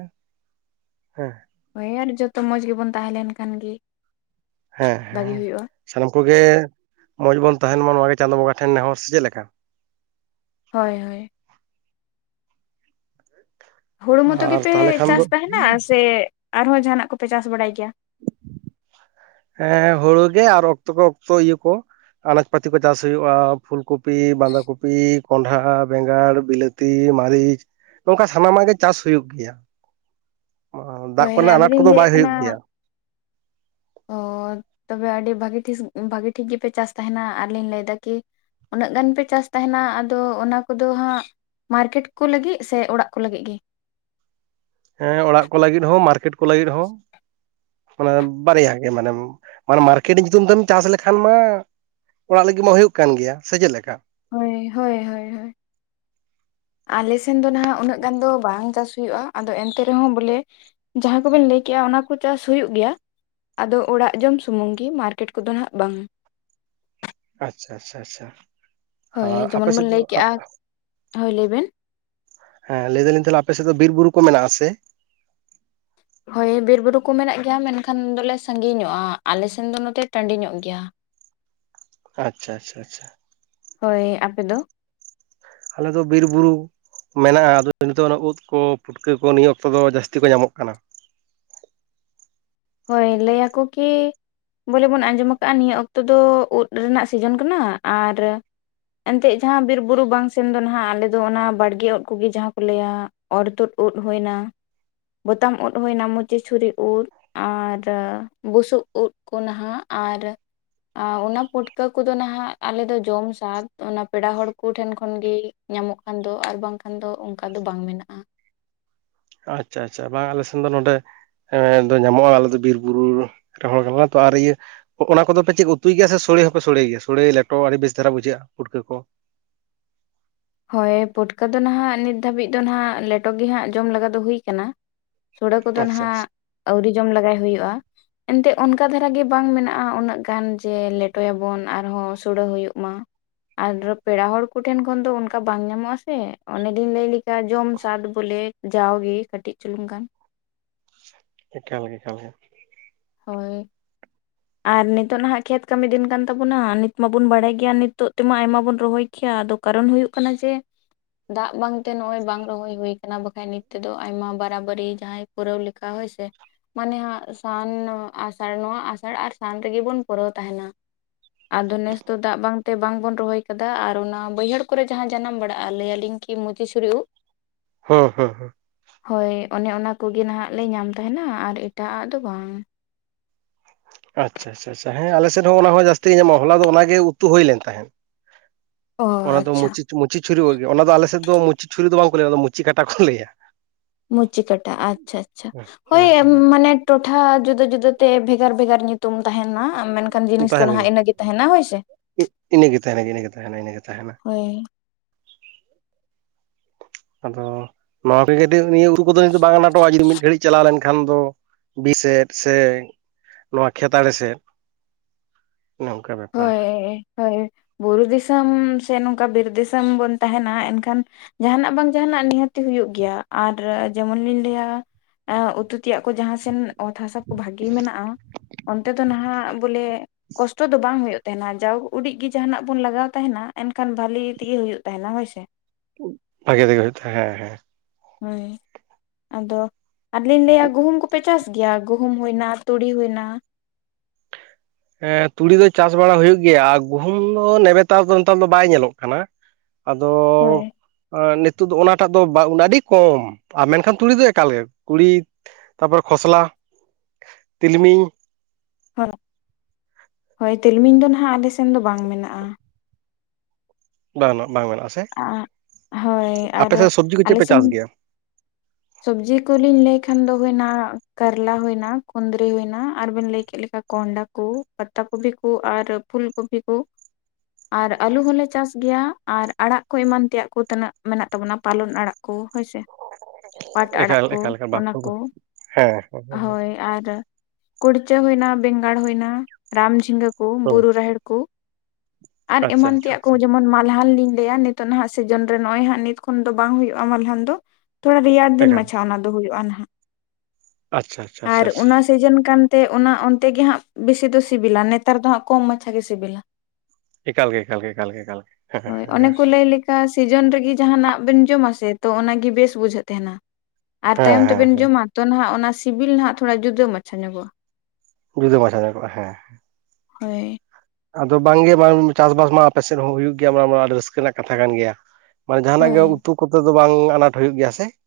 Speaker 1: ᱦᱮᱸ ᱾
Speaker 2: ᱦᱳᱭ ᱟᱨ ᱡᱚᱛᱚ ᱢᱚᱡᱽ ᱜᱮᱵᱚᱱ ᱛᱟᱦᱮᱸ ᱞᱮᱱ ᱠᱷᱟᱱ ᱜᱤ
Speaker 1: ᱦᱮᱸ ᱦᱮᱸ ᱥᱟᱱᱟᱢ ᱠᱚᱜᱮ ᱢᱚᱸᱡᱽ ᱵᱚᱱ ᱛᱟᱦᱮᱱ ᱢᱟ ᱱᱚᱣᱟ ᱜᱮ ᱪᱟᱸᱫᱳ ᱵᱚᱸᱜᱟ ᱴᱷᱮᱱ ᱱᱮᱦᱚᱨ ᱥᱮ ᱪᱮᱜ ᱞᱮᱠᱟ?
Speaker 2: ᱦᱳᱭ ᱦᱳᱭ ᱦᱩᱲᱩ ᱢᱚᱛᱚ
Speaker 1: ᱟᱨ
Speaker 2: ᱜᱮᱯᱮ
Speaker 1: ᱛᱟᱦᱚᱞᱮ ᱠᱷᱟᱱ ᱫᱚ
Speaker 2: ᱪᱟᱥ ᱛᱟᱦᱮᱱᱟ ᱥᱮ ᱟᱨᱦᱚᱸ ᱡᱟᱦᱟᱱᱟᱜ ᱠᱚᱯᱮ ᱪᱟᱥ ᱵᱟᱲᱟᱭ ᱜᱮᱭᱟ?
Speaker 1: ᱦᱮᱸ ᱦᱩᱲᱳ ᱜᱮ ᱟᱨ ᱚᱠᱛᱚ ᱠᱚ ᱚᱠᱛᱚ ᱤᱭᱟᱹ ᱠᱚ ᱾ ᱟᱱᱟᱡ ᱯᱟᱹᱛᱤ ᱠᱚ ᱪᱟᱥ ᱦᱩᱭᱩᱜᱼᱟ ᱯᱷᱩᱞ ᱠᱚᱯᱤ ᱵᱟᱸᱫᱷᱟ ᱠᱚᱯᱤ ᱠᱚᱸᱰᱷᱟ ᱵᱮᱸᱜᱟᱲ ᱵᱤᱞᱟᱹ ᱛᱤ ᱢᱟᱹᱨᱤᱪ ᱱᱚᱝᱠᱟ ᱥᱟᱱᱟᱢᱟᱜ ᱜᱮ ᱪᱟᱥ ᱦᱩᱭᱩᱜ ᱜᱮᱭᱟ᱾ ᱚ ᱫᱟᱜ
Speaker 2: ᱦᱳᱭ
Speaker 1: ᱠᱚᱨᱮᱱᱟᱜ ᱟᱱᱟᱴ
Speaker 2: ᱟᱫᱚᱞᱤᱧ
Speaker 1: ᱠᱚᱫᱚ
Speaker 2: ᱞᱟᱹᱭᱮᱫ
Speaker 1: ᱵᱟᱭ
Speaker 2: ᱠᱟᱱᱟ
Speaker 1: ᱦᱩᱭᱩᱜ ᱜᱮᱭᱟ᱾
Speaker 2: ᱚ ᱛᱚᱵᱮ ᱟᱹᱰᱤ ᱵᱷᱟᱹᱜᱤ ᱴᱷᱤᱥ ᱵᱷᱟᱜᱤ ᱴᱷᱤᱠ ᱜᱮᱯᱮ ᱪᱟᱥ ᱛᱟᱦᱮᱱᱟ ᱟᱨᱞᱤᱧ ᱞᱟᱹᱭ ᱫᱟ ᱠᱤ ᱩᱱᱟᱹᱜ ᱜᱟᱱ ᱯᱮ ᱪᱟᱥ ᱛᱟᱦᱮᱱᱟ ᱟᱫᱚ ᱚᱱᱟ ᱠᱚᱫᱚ ᱦᱟᱸᱜ ᱢᱟᱨᱠᱮᱴ ᱠᱚ ᱞᱟᱹᱜᱤᱫ ᱥᱮ ᱚᱲᱟᱜ ᱠᱚ ᱞᱟᱹᱜᱤᱫ ᱜᱮ?
Speaker 1: ᱦᱮᱸ ᱚᱲᱟᱜ ᱠᱚ ᱞᱟᱹᱜᱤᱫ ᱦᱚᱸ ᱢᱟᱨᱠᱮᱴ ᱠᱚ ᱞᱟᱹᱜᱤᱫ ᱦᱚᱸ᱾ ᱚᱱᱟ ᱵᱟᱨᱭᱟ ᱜᱮ ᱢᱟᱱᱮᱢ ᱢᱟᱱᱮ ᱢᱟᱨᱠᱮᱴ ᱧᱩᱛᱩᱢ ᱛᱮᱢ ᱪᱟᱥ ᱞᱮᱠᱷᱟᱱ ᱢᱟ ᱚᱲᱟᱜ ᱞᱟᱹᱜᱤᱫ ᱢᱟ ᱦᱳᱭᱳᱜ ᱠᱟᱱ ᱜᱮᱭᱟ ᱥᱮ ᱪᱮᱜ ᱞᱮᱠᱟ?
Speaker 2: ᱦᱳᱭ ᱦᱳᱭ ᱦᱳᱭ ᱦᱳᱭ᱾ ᱟᱞᱮ ᱥᱮᱱ ᱫᱚ ᱱᱟᱸᱦᱟᱜ ᱩᱱᱟᱹᱜ ᱜᱟᱱ ᱫᱚ ᱵᱟᱝ ᱪᱟᱥ ᱦᱩᱭᱩᱜᱼᱟ ᱟᱫᱚ ᱮᱱᱛᱮ ᱨᱮᱦᱚᱸ ᱵᱚᱞᱮ ᱡᱟᱦᱟᱸ ᱠᱚᱵᱮᱱ ᱞᱟᱹᱭᱠᱮᱜᱼᱟ ᱚᱱᱟ ᱠᱚ ᱪᱟᱥ ᱦᱳᱭᱳᱜ ᱜᱮᱭᱟ᱾ ᱟᱫᱚ ᱚᱲᱟᱜ ᱡᱚᱢ ᱥᱩᱢᱩᱝ ᱜᱮ ᱢᱟᱨᱠᱮᱴ ᱠᱚᱫᱚ ᱦᱟᱸᱜ ᱵᱟᱝ᱾
Speaker 1: ᱟᱪᱪᱷᱟ ᱟᱪᱪᱷᱟ ᱟᱪᱪᱷᱟ
Speaker 2: ᱦᱳᱭ
Speaker 1: ᱟᱯᱮ
Speaker 2: ᱡᱮᱢᱚᱱ
Speaker 1: ᱥᱮᱫ
Speaker 2: ᱵᱚᱱ
Speaker 1: ᱫᱚ
Speaker 2: ᱞᱟᱹᱭ
Speaker 1: ᱟᱜ
Speaker 2: ᱠᱮᱜᱼᱟ ᱦᱳᱭ ᱞᱟᱹᱭ ᱵᱮᱱ
Speaker 1: ᱦᱮᱸ ᱞᱟᱹᱭ ᱫᱟᱞᱤᱧ ᱛᱟᱦᱚᱞᱮ ᱟᱯᱮ ᱥᱮᱫ ᱫᱚ ᱵᱤᱨ ᱵᱩᱨᱩ ᱠᱚ ᱢᱮᱱᱟᱜᱼᱟ ᱥᱮ?
Speaker 2: ᱦᱳᱭ ᱵᱤᱨ ᱵᱩᱨᱩ ᱠᱚ ᱢᱮᱱᱟᱜ ᱜᱮᱭᱟ ᱢᱮᱱᱠᱷᱟᱱ ᱫᱚᱞᱮ ᱥᱟᱺᱜᱤᱧᱚᱜᱼᱟ, ᱟᱞᱮ ᱥᱮᱱ ᱫᱚ ᱱᱚᱛᱮ ᱴᱟᱺᱰᱤ ᱧᱚᱜ ᱜᱮᱭᱟ᱾
Speaker 1: ᱟᱪᱪᱷᱟ ᱟᱪᱪᱷᱟ ᱟᱪᱪᱷᱟ᱾
Speaker 2: ᱦᱳᱭ ᱟᱯᱮ ᱫᱚ?
Speaker 1: ᱟᱞᱮ ᱫᱚ ᱵᱤᱨ ᱵᱩᱨᱩ ᱢᱮᱱᱟᱜᱼᱟ ᱟᱫᱚ ᱱᱤᱛᱚᱜ ᱩᱫ ᱠᱚ ᱯᱷᱩᱴᱠᱟᱹ ᱠᱚ ᱱᱤᱭᱟᱹ ᱚᱠᱛᱚ ᱫᱚ ᱡᱟᱹᱥᱛᱤ ᱠᱚ ᱧᱟᱢᱚᱜ ᱠᱟᱱᱟ᱾
Speaker 2: ᱦᱳᱭ ᱞᱟᱹᱭ ᱟᱠᱚ ᱠᱤ ᱵᱚᱞᱮ ᱵᱚᱱ ᱟᱸᱡᱚᱢ ᱠᱟᱜᱼᱟ ᱱᱤᱭᱟᱹ ᱚᱠᱛᱚ ᱫᱚ ᱩᱫ ᱨᱮᱱᱟᱜ ᱥᱤᱡᱚᱱ ᱠᱟᱱᱟ ᱟᱨ ᱮᱱᱛᱮᱫ ᱡᱟᱦᱟᱸ ᱵᱤᱨ ᱵᱩᱨᱩ ᱵᱟᱝ ᱥᱮᱱ ᱫᱚ ᱱᱟᱦᱟᱜ ᱟᱞᱮᱫᱚ ᱚᱱᱟ ᱵᱟᱲᱜᱮ ᱚᱜ ᱠᱚᱜᱮ ᱡᱟᱦᱟᱸ ᱠᱚ ᱞᱟᱹᱭᱟ ᱾ ᱚᱨ ᱛᱩᱫ ᱩᱫᱽ ᱦᱩᱭᱱᱟ ᱵᱚᱛᱟᱢ ᱩᱫᱽ ᱦᱩᱭᱱᱟ ᱢᱩᱪᱷᱚ ᱪᱷᱩᱨᱤ ᱩᱫᱽ᱾ ᱟᱨ ᱵᱩᱥᱩᱵ ᱩᱫᱽ ᱠᱚ ᱱᱟᱦᱟᱸᱜ ᱟᱨ ᱟᱨ ᱚᱱᱟ ᱯᱩᱴᱠᱟᱹ ᱠᱚᱫᱚ ᱱᱟᱦᱟᱸᱜ ᱟᱞᱮ ᱫᱚ ᱡᱚᱢ ᱥᱟᱫ ᱚᱱᱟ ᱯᱮᱲᱟ ᱦᱚᱲ ᱠᱚ ᱴᱷᱮᱱ ᱠᱷᱚᱱ ᱜᱤ ᱧᱟᱢᱚᱜ ᱠᱷᱟᱱ ᱫᱚ, ᱟᱨ ᱵᱟᱝᱠᱷᱟᱱ ᱫᱚ ᱚᱱᱠᱟ ᱫᱚ ᱵᱟᱝ ᱢᱮᱱᱟᱜᱼᱟ᱾
Speaker 1: ᱟᱪᱪᱷᱟ ᱟᱪᱪᱷᱟ ᱵᱟᱝ ᱟᱞᱮ ᱥᱮᱱ ᱫᱚ ᱱᱚᱰᱮ ᱦᱮᱸ ᱧᱟᱢᱚᱜᱼᱟ ᱟᱞᱮ ᱫᱚ ᱵᱤᱨ ᱵᱩᱨᱩ ᱴᱟᱢ ᱠᱟᱱᱟ ᱛᱚ ᱟᱨ ᱤᱭᱟᱹ ᱚᱱᱟ ᱠᱚᱫᱚ ᱯᱮ ᱪᱮᱫ ᱩᱛᱩᱭ ᱜᱮᱭᱟ ᱥᱮ ᱥᱚᱲᱮ ᱦᱚᱸᱯᱮ ᱥᱚᱲᱮ ᱜᱮᱭᱟ ᱥᱚᱲᱮ ᱞᱮᱴᱚ ᱟᱹᱰᱤ ᱵᱮᱥ ᱪᱮᱦᱟᱨᱟ ᱵᱩᱡᱷᱟᱹᱜᱼᱟ ᱯᱩᱲᱠᱟᱹ ᱠᱚ᱾
Speaker 2: ᱦᱳᱭ ᱯᱩᱴᱠᱟᱹ ᱫᱚ ᱱᱟᱦᱟᱸᱜ ᱱᱤᱛ ᱫᱷᱟᱹᱵᱤᱡ ᱫᱚ ᱱᱟᱦᱟᱸᱜ ᱞᱮᱴᱚ ᱜᱮ ᱦᱟᱸᱜ ᱡᱚᱢ ᱞᱟᱜᱟ ᱫᱚ ᱦᱩᱭ ᱠᱟᱱᱟ ᱥᱳᱲᱮ ᱠᱚᱫᱚ
Speaker 1: ᱟᱪᱪᱷᱟ
Speaker 2: ᱱᱟᱦᱟᱸᱜ ᱟᱹᱣᱨᱤ ᱡᱚᱢ ᱞᱟᱜᱟᱭ ᱦᱩᱭᱩᱜᱼᱟ᱾ ᱮᱱᱛᱮ ᱚᱱᱠᱟ ᱫᱷᱟᱨᱟ ᱜᱮ ᱵᱟᱝ ᱢᱮᱱᱟᱜᱼᱟ ᱩᱱᱟᱹᱜ ᱜᱟᱱ ᱡᱮ ᱞᱮᱴᱚᱭᱟᱵᱚᱱ ᱟᱨᱦᱚᱸ ᱥᱩᱲᱟᱹ ᱦᱩᱭᱩᱜ ᱢᱟ ᱟᱨ ᱯᱮᱲᱟ ᱦᱚᱲ ᱠᱚ ᱴᱷᱮᱱ ᱠᱷᱚᱱ ᱫᱚ ᱚᱱ ᱠᱟ ᱵᱟᱝ ᱧᱟᱢᱚᱜᱼᱟ ᱥᱮ ᱚᱱᱮ ᱞᱤᱧ ᱞᱟᱹᱭ ᱞᱮᱠᱷᱟ ᱡᱚᱢ ᱥᱟᱫ ᱵᱚᱞᱮ ᱡᱟᱣᱜᱮ ᱠᱟᱹᱴᱤᱡ ᱪᱩᱞᱩᱝ ᱜᱟᱱ
Speaker 1: ᱮᱠᱟᱞ ᱜᱮ ᱮᱠᱟᱞ ᱜᱮ᱾
Speaker 2: ᱦᱳᱭ ᱟᱨ ᱱᱤᱛᱚᱜ ᱱᱟᱦᱟᱸᱜ ᱠᱷᱮᱛ ᱠᱟᱹᱢᱤ ᱫᱤᱱ ᱠᱟᱱ ᱛᱟᱵᱚᱱᱟ ᱱᱤᱛ ᱢᱟᱵᱚᱱ ᱵᱟᱲᱟᱭ ᱜᱮᱭᱟ ᱱᱤᱛᱚᱜ ᱛᱮᱢᱟ ᱟᱭᱢᱟ ᱵᱚᱱ ᱨᱚᱦᱚᱭ ᱠᱮᱭᱟ ᱟᱫᱚ ᱠᱟᱨᱚᱱ ᱦᱩᱭᱩᱜ ᱠᱟᱱᱟ ᱡᱮ ᱫᱟᱜ ᱵᱟᱝᱛᱮ ᱱᱚᱜ-ᱚᱭ ᱵᱟᱝ ᱨᱚᱦᱚᱭ ᱦᱩᱭ ᱠᱟᱱᱟ ᱵᱟᱠᱷᱟᱡ ᱱᱤᱛ ᱛᱮᱫᱚ ᱟᱭᱢᱟ ᱵᱟᱨᱟᱵᱟᱹᱨᱤ ᱡᱟᱦᱟᱸᱭ ᱯᱩᱨᱟᱹᱣ ᱞᱮᱠᱷᱟ, ᱦᱳᱭ ᱥᱮ ᱢᱟᱱᱮ ᱥᱟᱱ ᱟᱥᱟᱲ ᱱᱚᱣᱟ ᱟᱥᱟ ᱟᱥᱟᱲ ᱟᱨ ᱥᱟᱱ ᱨᱮᱜᱮ ᱵᱚᱱ ᱯᱩᱨᱟᱹᱣ ᱛᱟᱦᱮᱱᱟ᱾ ᱟᱫᱚ ᱱᱮᱥ ᱫᱚ ᱫᱟᱜ ᱵᱟᱝᱛᱮ ᱵᱟᱝ ᱵᱚᱱ ᱨᱚᱦᱚᱭ ᱠᱟᱫᱟ ᱟᱨ ᱚᱱᱟ ᱵᱟᱹᱭᱦᱟᱹᱲ ᱠᱚᱨᱮ ᱡᱟᱦᱟᱸ ᱡᱟᱱᱟᱢ ᱵᱟᱲᱟᱜᱼᱟ ᱞᱟᱹᱭᱟᱹᱞᱤᱧ ᱠᱩ ᱢᱤᱪᱷᱤᱞ ᱪᱷᱩᱨᱤ [unintelligible]
Speaker 1: ᱦᱩᱸ ᱦᱩᱸ ᱦᱩᱸ
Speaker 2: ᱦᱳᱭ ᱚᱱᱮ ᱚᱱᱟ ᱠᱚᱜᱮ ᱱᱟᱦᱟᱸᱜ ᱞᱮ ᱧᱟᱢ ᱛᱟᱦᱮᱱᱟ ᱟᱨ ᱮᱴᱟᱜᱼᱟᱜ ᱫᱚ ᱵᱟᱝ
Speaker 1: ᱟᱪᱪᱷᱟ ᱟᱪᱪᱷᱟ-ᱪᱷᱟ-ᱪᱷᱟ ᱦᱮᱸ ᱟᱞᱮ ᱥᱮᱫ ᱦᱚᱸ ᱚᱱᱟ ᱦᱚᱸ ᱡᱟᱹᱥᱛᱤ ᱜᱮ ᱧᱟᱢᱚᱜ-ᱟ ᱦᱚᱞᱟ ᱫᱚ ᱚᱱᱟᱜ ᱜᱮ ᱩᱛᱩ ᱦᱩᱭᱞᱮᱱ ᱛᱟᱦᱮᱸᱫ
Speaker 2: ᱚ
Speaker 1: ᱚᱱᱟ ᱫᱚ
Speaker 2: ᱟᱪᱪᱷᱟ
Speaker 1: ᱢᱩᱪᱷᱤ ᱢᱩᱪᱷᱤ ᱪᱷᱩᱨᱤ ᱜᱮ ᱚᱱᱟ ᱫᱚ ᱟᱞᱮ ᱥᱮᱫ ᱫᱚ ᱢᱩᱪᱷᱤ ᱪᱷᱩᱨᱤ ᱫᱚ ᱵᱟᱝᱠᱚ ᱞᱟᱹᱭᱟ ᱚᱱᱟ ᱢᱩᱪᱷᱤ ᱠᱟᱴᱟ ᱠᱚ ᱞᱟᱹᱭᱟ
Speaker 2: ᱢᱩᱪᱷᱤ ᱠᱟᱴᱟ ᱟᱪᱪᱷᱟ ᱟᱪᱪᱷᱟ
Speaker 1: ᱦᱮᱸ
Speaker 2: ᱦᱳᱭ
Speaker 1: ᱦᱮᱸ
Speaker 2: ᱢᱟᱱᱮ ᱴᱚᱴᱷᱟ ᱡᱩᱫᱟᱹ ᱡᱩᱫᱟᱹᱛᱮ ᱵᱷᱮᱜᱟᱨ ᱵᱷᱮᱜᱟᱨ ᱧᱩᱛᱩᱢ ᱛᱟᱦᱮᱱᱟ ᱢᱮᱱ ᱠᱷᱟᱱ
Speaker 1: ᱦᱮᱸ,
Speaker 2: ᱡᱤᱱᱤᱥ ᱫᱚ
Speaker 1: ᱛᱟᱦᱮᱱ
Speaker 2: ᱱᱟᱦᱟᱸᱜ
Speaker 1: ᱜᱮᱭᱟ
Speaker 2: ᱤᱱᱟᱹᱜ ᱜᱮ ᱛᱟᱦᱮᱱᱟ ᱦᱳᱭ ᱥᱮ [inaudible]
Speaker 1: ᱤᱱᱟᱹᱜᱮ ᱛᱟᱦᱮᱱᱟ ᱤᱱᱟᱹᱜᱮ ᱛᱟᱦᱮᱱᱟ ᱤᱱᱟᱹᱜᱮ ᱛᱟᱦᱮᱱᱟ
Speaker 2: ᱦᱳᱭ
Speaker 1: ᱟᱫᱚ ᱱᱚᱣᱟ [unintelligible] ᱱᱤᱭᱟᱹ ᱩᱛᱩ ᱠᱚᱫᱚ ᱫᱚ ᱵᱟᱝ ᱟᱱᱟᱴᱚᱜᱼᱟ ᱡᱩᱫᱤ ᱢᱤᱫ ᱜᱷᱟᱹᱲᱤᱡ ᱪᱟᱞᱟᱣ ᱞᱮᱱᱠᱷᱟᱱ ᱫᱚ ᱵᱤᱨ ᱥᱮᱫ ᱥᱮ ᱱᱚᱣᱟ ᱠᱷᱮᱛ ᱟᱲᱮ ᱥᱮᱫ ᱚᱱᱮ ᱚᱝᱠᱟ ᱵᱮᱯᱟᱨ᱾
Speaker 2: ᱦᱮᱸ ᱦᱳᱭ ᱵᱩᱨᱩ ᱫᱤᱥᱟᱹᱢ ᱥᱮ ᱱᱚᱝᱠᱟ ᱵᱤᱨ ᱫᱤᱥᱟᱹᱢ ᱵᱚᱱ ᱛᱟᱦᱮᱱᱟ ᱮᱱᱠᱷᱟᱱ ᱡᱟᱦᱟᱸᱱᱟᱜ ᱵᱟᱝ ᱡᱟᱦᱟᱸᱱᱟᱜ ᱱᱤᱦᱟᱹᱛᱤ ᱦᱩᱭᱩᱜ ᱜᱮᱭᱟ ᱟᱨ ᱡᱮᱢᱚᱱ ᱞᱤᱧ ᱞᱟᱹᱭᱟ ᱩᱛᱩ ᱛᱮᱭᱟᱜ ᱠᱚ ᱡᱟᱦᱟᱸ ᱥᱮᱱ ᱚᱛ ᱦᱟᱥᱟ ᱠᱚ ᱵᱷᱟᱜᱮ ᱢᱮᱱᱟᱜᱼᱟ ᱚᱱᱛᱮ ᱫᱚ ᱱᱟᱦᱟᱸᱜ ᱵᱚᱞᱮ ᱠᱚᱥᱴᱚ ᱫᱚ ᱵᱟᱝ ᱦᱩᱭᱩᱜ ᱛᱟᱦᱮᱱᱟ ᱡᱟᱣ ᱩᱰᱤᱡ ᱜᱮ ᱡᱟᱦᱟᱸᱱᱟᱜ ᱵᱚᱱ ᱞᱟᱜᱟᱣ ᱛᱟᱦᱮᱱᱟ ᱮᱱᱠᱷᱟᱱ ᱵᱷᱟᱞᱤ ᱛᱮᱜᱮ ᱦᱩᱭᱩᱜ ᱛᱟᱦᱮᱱᱟ ᱦᱳᱭ ᱥᱮ
Speaker 1: ᱵᱷᱟᱜᱮ ᱛᱮᱜᱮ ᱦᱩᱭᱩᱜ ᱛᱟᱦᱮᱸᱜ ᱦᱮᱸ ᱦᱮᱸ
Speaker 2: ᱦᱳᱭ ᱟᱫᱚ ᱟᱨᱞᱤᱧ ᱞᱟᱹᱭᱟ ᱜᱩᱦᱩᱢ ᱠᱚᱯᱮ ᱪᱟᱥ ᱜᱮᱭᱟ ᱜᱩᱦᱩᱢ ᱦᱩᱭᱱᱟ ᱛᱩᱲᱤ ᱦᱩᱭᱱᱟ
Speaker 1: ᱦᱮᱸ ᱛᱩᱲᱤ ᱫᱚ ᱪᱟᱥ ᱵᱟᱲᱟ ᱜᱮᱭᱟ ᱟᱨ ᱜᱩᱦᱩᱢ ᱫᱚ ᱱᱮᱵᱮᱛᱟᱨ ᱫᱚ ᱱᱮᱛᱟᱨ ᱫᱚ ᱵᱟᱭ ᱧᱮᱞᱚᱜ ᱠᱟᱱᱟ ᱟᱫᱚ
Speaker 2: ᱦᱳᱭ
Speaker 1: ᱻ ᱱᱤᱛᱳ ᱫᱚ ᱚᱱᱟᱴᱟᱜ ᱫᱚ ᱟᱹᱰᱤ ᱠᱚᱢ ᱢᱮᱱᱠᱷᱟᱱ ᱛᱩᱲᱤ ᱫᱚ ᱮᱠᱟᱞᱜᱮ ᱛᱩᱲᱤ ᱾ ᱛᱟᱯᱚᱨ ᱠᱷᱚᱥᱞᱟ, ᱛᱤᱞᱢᱤᱧ ᱾
Speaker 2: ᱦᱳᱭ ᱛᱤᱞᱢᱤᱧ ᱫᱚ ᱱᱟᱦᱟᱜ ᱟᱞᱮ ᱥᱮᱱ ᱫᱚ ᱵᱟᱝ ᱢᱮᱱᱟᱜᱼᱟ ᱾
Speaker 1: ᱵᱟᱝ ᱵᱟᱝ ᱢᱮᱱᱟᱜ-ᱟ ᱥᱮ
Speaker 2: ᱟ ᱦᱳᱭ
Speaker 1: ᱟᱯᱮ
Speaker 2: ᱟᱨ
Speaker 1: ᱥᱮᱫ ᱥᱚᱵᱽᱡᱤ ᱠᱚ ᱪᱮᱫ ᱯᱮ
Speaker 2: ᱟᱞᱮᱥᱮᱱ
Speaker 1: ᱪᱟᱥ ᱜᱮᱭᱟ ᱾
Speaker 2: ᱥᱚᱵᱽᱡᱤ ᱠᱚᱞᱤᱧ ᱞᱟᱹᱭ ᱠᱷᱟᱱ ᱫᱚ ᱦᱩᱭᱱᱟ ᱠᱟᱨᱞᱟ ᱦᱩᱭᱱᱟ ᱠᱷᱩᱸᱫᱽᱨᱤ ᱦᱩᱭᱱᱟ ᱟᱨ ᱵᱮᱱ ᱞᱟᱹᱭ ᱠᱮᱫ ᱞᱮᱠᱟ ᱠᱚᱸᱦᱰᱟ ᱾ ᱠᱩ ᱯᱟᱛᱟ ᱠᱚᱯᱤ ᱠᱩ ᱟᱨ ᱯᱷᱩᱞ ᱠᱚᱯᱤ ᱠᱩ᱾ ᱟᱨ ᱟᱹᱞᱩ ᱦᱚᱸᱞᱮ ᱪᱟᱥ ᱜᱮᱭᱟ ᱟᱨ ᱾ ᱟᱲᱟᱜ ᱠᱚ ᱮᱢᱟᱱ ᱛᱮᱭᱟᱜ ᱠᱚ ᱛᱮᱱᱟᱹᱜ ᱢᱮᱱᱟᱜ ᱛᱟᱵᱚᱱᱟ ᱯᱟᱞᱚᱱ ᱟᱲᱟᱜ ᱠᱚ ᱦᱳᱭᱥᱮ ᱾ ᱯᱟᱴ ᱟᱲᱟᱜ
Speaker 1: ᱮᱠᱟᱞ
Speaker 2: ᱠᱚ
Speaker 1: ᱮᱠᱟᱞ ᱮᱠᱟᱞ ᱵᱟᱝ
Speaker 2: ᱚᱱᱟ ᱠᱚ
Speaker 1: ᱦᱮᱸ ᱦᱮᱸ
Speaker 2: ᱦᱳᱭ ᱟᱨ ᱠᱩᱲᱪᱟᱹ ᱦᱩᱭᱱᱟ ᱵᱮᱸᱜᱟᱲ ᱦᱩᱭᱱᱟ ᱨᱟᱢᱡᱷᱤᱸᱜᱟᱹ ᱠᱚ ᱵᱩᱨᱩ ᱨᱟᱦᱮᱲ ᱠᱚ ᱾ ᱟᱨ
Speaker 1: ᱟᱪᱪᱷᱟ
Speaker 2: ᱮᱢᱟᱱ
Speaker 1: ᱟᱪᱪᱷᱟ
Speaker 2: ᱛᱮᱭᱟᱜ ᱠᱚ
Speaker 1: ᱟᱪᱪᱷᱟ
Speaker 2: ᱡᱮᱢᱚᱱ ᱢᱟᱞᱦᱱ ᱞᱤᱧ ᱞᱟᱹᱭᱟ ᱱᱤᱛ ᱛᱚ ᱱᱟᱦᱟᱜ ᱥᱤᱡᱚᱱ ᱨᱮ ᱱᱚᱜᱼᱚᱭ ᱦᱟᱸᱜ ᱱᱤᱛ ᱠᱷᱚᱱ ᱫᱚ ᱵᱟᱝ ᱦᱩᱭᱩᱜᱼᱟ ᱢᱟᱞᱦᱟᱱ ᱫᱚ ᱾ ᱛᱷᱚᱲᱟ ᱨᱮᱭᱟᱲ ᱫᱤᱱ
Speaker 1: ᱮᱠᱟᱞ
Speaker 2: ᱢᱟᱪᱷᱟ ᱚᱱᱟ ᱫᱚ ᱦᱩᱭᱩᱜᱼᱟ ᱱᱟᱦᱟᱜ
Speaker 1: ᱟᱪᱪᱷᱟ ᱟᱪᱪᱷᱟ
Speaker 2: ᱟᱨ
Speaker 1: ᱟᱪᱪᱷᱟ
Speaker 2: ᱚᱱᱟ ᱥᱤᱡᱮᱱ ᱠᱟᱱ ᱛᱮ ᱚᱱᱟ ᱚᱱᱛᱮ ᱜᱮ ᱦᱟᱸᱜ ᱵᱮᱥᱤ ᱫᱚ ᱥᱤᱵᱤᱞᱟ ᱱᱮᱛᱟᱨ ᱫᱚ ᱦᱟᱸᱜ ᱠᱚᱢ ᱢᱟᱪᱷᱟ ᱜᱮ ᱥᱤᱵᱤᱞᱟ ᱾
Speaker 1: ᱮᱠᱟᱞ ᱜᱮ ᱮᱠᱟᱞ ᱜᱮ ᱮᱠᱟᱞ ᱜᱮ ᱮᱠᱟᱞ ᱜᱮ ᱾
Speaker 2: ᱦᱳᱭ ᱚᱱᱮ ᱠᱚ ᱞᱟᱹᱭ ᱞᱮᱠᱟ ᱥᱤᱡᱚᱱ ᱨᱮᱜᱮ ᱡᱟᱦᱟᱱᱟᱜ ᱵᱮᱱ ᱡᱚᱢ ᱟᱥᱮ ᱛᱚ ᱚᱱᱟ ᱜᱮ ᱵᱮᱥ ᱵᱩᱡᱷᱟᱹᱜ ᱛᱟᱦᱮᱱᱟ ᱾ ᱟᱨ
Speaker 1: ᱦᱮᱸ
Speaker 2: ᱛᱟᱭᱚᱢ
Speaker 1: ᱦᱮᱸ
Speaker 2: ᱛᱮᱵᱮᱱ
Speaker 1: ᱦᱮᱸ
Speaker 2: ᱡᱚᱢᱟ ᱛᱚ ᱱᱟᱦᱟᱜ ᱚᱱᱟ ᱥᱤᱵᱤᱞ ᱱᱟᱦᱟᱜ ᱛᱷᱚᱲᱟ ᱡᱩᱫᱟᱹ ᱢᱟᱪᱷᱟ ᱧᱚᱜᱚᱜᱼᱟ ᱾
Speaker 1: ᱡᱩᱫᱤ [unintelligible] ᱠᱚᱼᱟ ᱦᱮᱸ᱾
Speaker 2: ᱦᱳᱻᱭ ᱾
Speaker 1: ᱟᱫᱚ ᱵᱟᱝᱜᱮ ᱵᱟᱝ ᱪᱟᱥᱼᱵᱟᱥ ᱢᱟ ᱟᱯᱮ ᱥᱮᱫ ᱦᱚᱸ ᱦᱩᱭᱩᱜ ᱜᱮᱭᱟ ᱱᱚᱣᱟ ᱢᱟ ᱟᱹᱰᱤ ᱨᱟᱹᱥᱠᱟᱹ ᱨᱮᱭᱟᱜ ᱠᱟᱛᱷᱟ ᱠᱟᱱ ᱜᱮᱭᱟ ᱾ [unintelligible] ᱡᱟᱦᱟᱸᱱᱟᱜ ᱜᱮ
Speaker 2: ᱦᱳᱭ
Speaker 1: ᱩᱛᱩ ᱠᱚᱛᱮ ᱫᱚ ᱵᱟᱝ ᱟᱱᱟᱴ ᱦᱩᱭᱩᱜ ᱜᱮᱭᱟ ᱥᱮ ᱾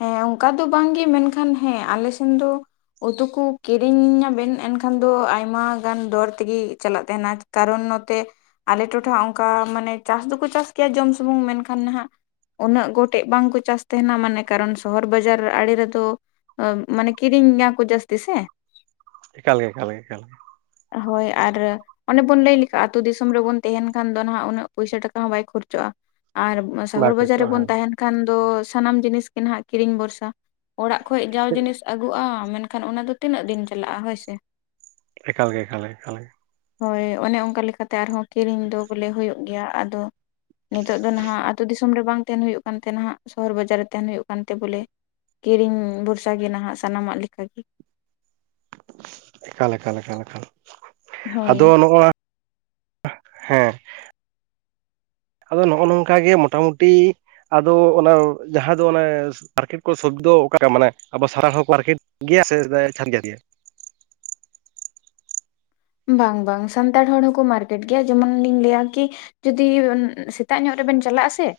Speaker 2: ᱦᱮᱸ ᱚᱱᱠᱟ ᱫᱚ ᱵᱟᱝ ᱜᱮ ᱢᱮᱱᱠᱷᱟᱱ ᱦᱮᱸ ᱟᱹᱞᱮ ᱥᱮᱱ ᱫᱚ ᱾ ᱩᱛᱩ ᱠᱚ ᱠᱤᱨᱤᱧ ᱟᱵᱮᱱ ᱮᱱᱠᱷᱟᱱ ᱫᱚ ᱟᱭᱢᱟ ᱜᱟᱱ ᱫᱚᱨ ᱛᱤᱜᱮ ᱪᱟᱞᱟᱜ ᱛᱟᱦᱮᱸᱱᱟ ᱾ ᱠᱟᱨᱚᱱ ᱱᱚᱛᱮ ᱟᱞᱮ ᱴᱚᱴᱷᱟ ᱚᱱᱠᱟ ᱢᱟᱱᱮ ᱪᱟᱥ ᱫᱚᱠᱚ ᱪᱟᱥ ᱜᱮᱭᱟ ᱡᱚᱢ ᱥᱩᱢᱩᱝ ᱢᱮᱱᱠᱷᱟᱱ ᱱᱟᱦᱟᱜ ᱾ ᱩᱱᱟᱹᱜ ᱜᱚᱴᱮᱜ ᱵᱟᱝ ᱠᱚ ᱪᱟᱥ ᱛᱟᱸᱦᱮᱱᱟ ᱢᱟᱱᱮ ᱾ ᱠᱟᱨᱚᱱ ᱥᱚᱦᱚᱨ ᱵᱟᱡᱟᱨ ᱟᱲᱮ ᱨᱮᱫᱚ ᱢᱟᱱᱮ ᱠᱤᱨᱤᱧᱟ ᱠᱚ ᱡᱟᱹᱥᱛᱤ ᱥᱮ ᱾
Speaker 1: ᱮᱠᱟᱞ ᱜᱮ ᱻᱮᱠᱟᱞ ᱜᱮᱻ ᱮᱠᱟᱞ ᱜᱮ ᱻ ᱾
Speaker 2: ᱦᱳᱭ ᱟᱨ ᱚᱱᱮ ᱵᱚᱱ ᱞᱟᱹᱭ ᱞᱮᱠᱟ ᱟᱹᱛᱩ ᱫᱤᱥᱚᱢ ᱨᱮ ᱵᱚᱱ ᱛᱟᱦᱮᱸᱱ ᱠᱷᱟᱱ ᱫᱚ ᱱᱟᱦᱚᱜ ᱩᱱᱟᱹᱜ ᱯᱩᱭᱥᱟ ᱴᱟᱠᱟ ᱦᱚᱸ ᱵᱟᱭ ᱠᱷᱚᱨᱪᱚᱜᱼᱟ ᱟᱨ ᱾
Speaker 1: ᱵᱟᱭ
Speaker 2: ᱥᱚᱦᱚᱨ ᱵᱟᱡᱟᱨ ᱨᱮ
Speaker 1: ᱠᱷᱚᱨᱪᱚᱜᱼᱟ
Speaker 2: ᱵᱚᱱ
Speaker 1: ᱦᱮᱸ
Speaker 2: ᱛᱟᱦᱮᱸᱱ ᱠᱷᱟᱱ ᱫᱚ ᱥᱟᱱᱟᱢ ᱡᱤᱱᱤᱥ ᱜᱮ ᱱᱟᱦᱚᱜ ᱠᱤᱨᱤᱧ ᱵᱚᱨᱥᱟ ᱾ ᱚᱲᱟᱜ ᱠᱷᱚᱡᱽ ᱡᱟᱣ ᱡᱤᱱᱤᱥ ᱟᱹᱜᱩᱜᱼᱟ ᱢᱮᱱᱠᱷᱟᱱ ᱚᱱᱟ ᱫᱚ ᱛᱤᱱᱟᱹᱜ ᱫᱤᱱ ᱪᱟᱞᱟᱜᱼᱟ ᱦᱳᱭ ᱥᱮ ᱾
Speaker 1: ᱮᱠᱟᱞ ᱜᱮ ᱻᱮᱠᱟᱞ ᱜᱮ ᱻᱮᱠᱟᱞ ᱜᱮᱻ ᱾
Speaker 2: ᱦᱳᱭ ᱚᱱᱮ ᱚᱱᱠᱟ ᱞᱮᱠᱟᱛᱮ ᱟᱨᱦᱚᱸ ᱠᱤᱨᱤᱧ ᱫᱚ ᱵᱚᱞᱮ ᱦᱩᱭᱩᱜ ᱜᱮᱭᱟ ᱟᱫᱚ? ᱱᱤᱛᱚᱜ ᱫᱚ ᱱᱟᱦᱟᱜ ᱟᱹᱛᱩ ᱫᱤᱥᱚᱢ ᱨᱮ ᱵᱟᱝ ᱛᱟᱦᱮᱸᱱ ᱦᱩᱭᱩᱜ ᱠᱟᱱ ᱛᱮ ᱦᱟᱸᱜ ᱥᱚᱦᱚᱨ ᱵᱟᱡᱟᱨ ᱨᱮ ᱛᱟᱦᱮᱸᱱ ᱦᱩᱭᱩᱜ ᱾ [unintelligible] ᱛᱮ ᱵᱚᱞᱮ ᱠᱤᱨᱤᱧ ᱵᱷᱚᱨᱥᱟ ᱜᱮ ᱱᱟᱦᱟᱜ ᱥᱟᱱᱟᱢᱟᱜ ᱞᱮᱠᱟ ᱜᱮ ᱾
Speaker 1: ᱮᱠᱟᱞ ᱻᱮᱠᱟᱞᱻ ᱮᱠᱟᱞᱻ ᱟᱫᱚ
Speaker 2: ᱦᱳᱭ᱾
Speaker 1: ᱱᱚᱜᱼᱟ ᱾ ᱦᱮᱸ ᱾ ᱟᱫᱚ ᱱᱚᱜᱼᱚᱸ ᱱᱚᱝᱠᱟ ᱜᱮ ᱢᱚᱴᱟᱢᱩᱴᱤ ᱾ ᱟᱫᱚ ᱚᱱᱟ ᱡᱟᱦᱟᱸ ᱫᱚ ᱚᱱᱮ ᱢᱟᱨᱠᱮᱴ ᱠᱚ ᱥᱚᱵ ᱫᱚ ᱚᱠᱟ ᱢᱟᱱᱮ ᱟᱵᱚ ᱥᱟᱨᱟ [unintelligible] ᱢᱟᱨᱠᱮᱴ ᱾ ᱜᱮᱭᱟ [unintelligible] [unintelligible] ᱾
Speaker 2: ᱵᱟᱝ ᱵᱟᱝ ᱥᱟᱱᱛᱟᱲ ᱦᱚᱲ ᱦᱚᱸᱠᱚ ᱢᱟᱨᱠᱮᱴ ᱜᱮᱭᱟ ᱡᱮᱢᱚᱱ ᱞᱤᱧ ᱞᱟᱹᱭᱟ ᱠᱤ ᱾ ᱡᱩᱫᱤ ᱥᱮᱛᱟᱜ ᱧᱚᱜ ᱨᱮᱵᱮᱱ ᱪᱟᱞᱟᱜᱼ ᱟ ᱥᱮ ᱾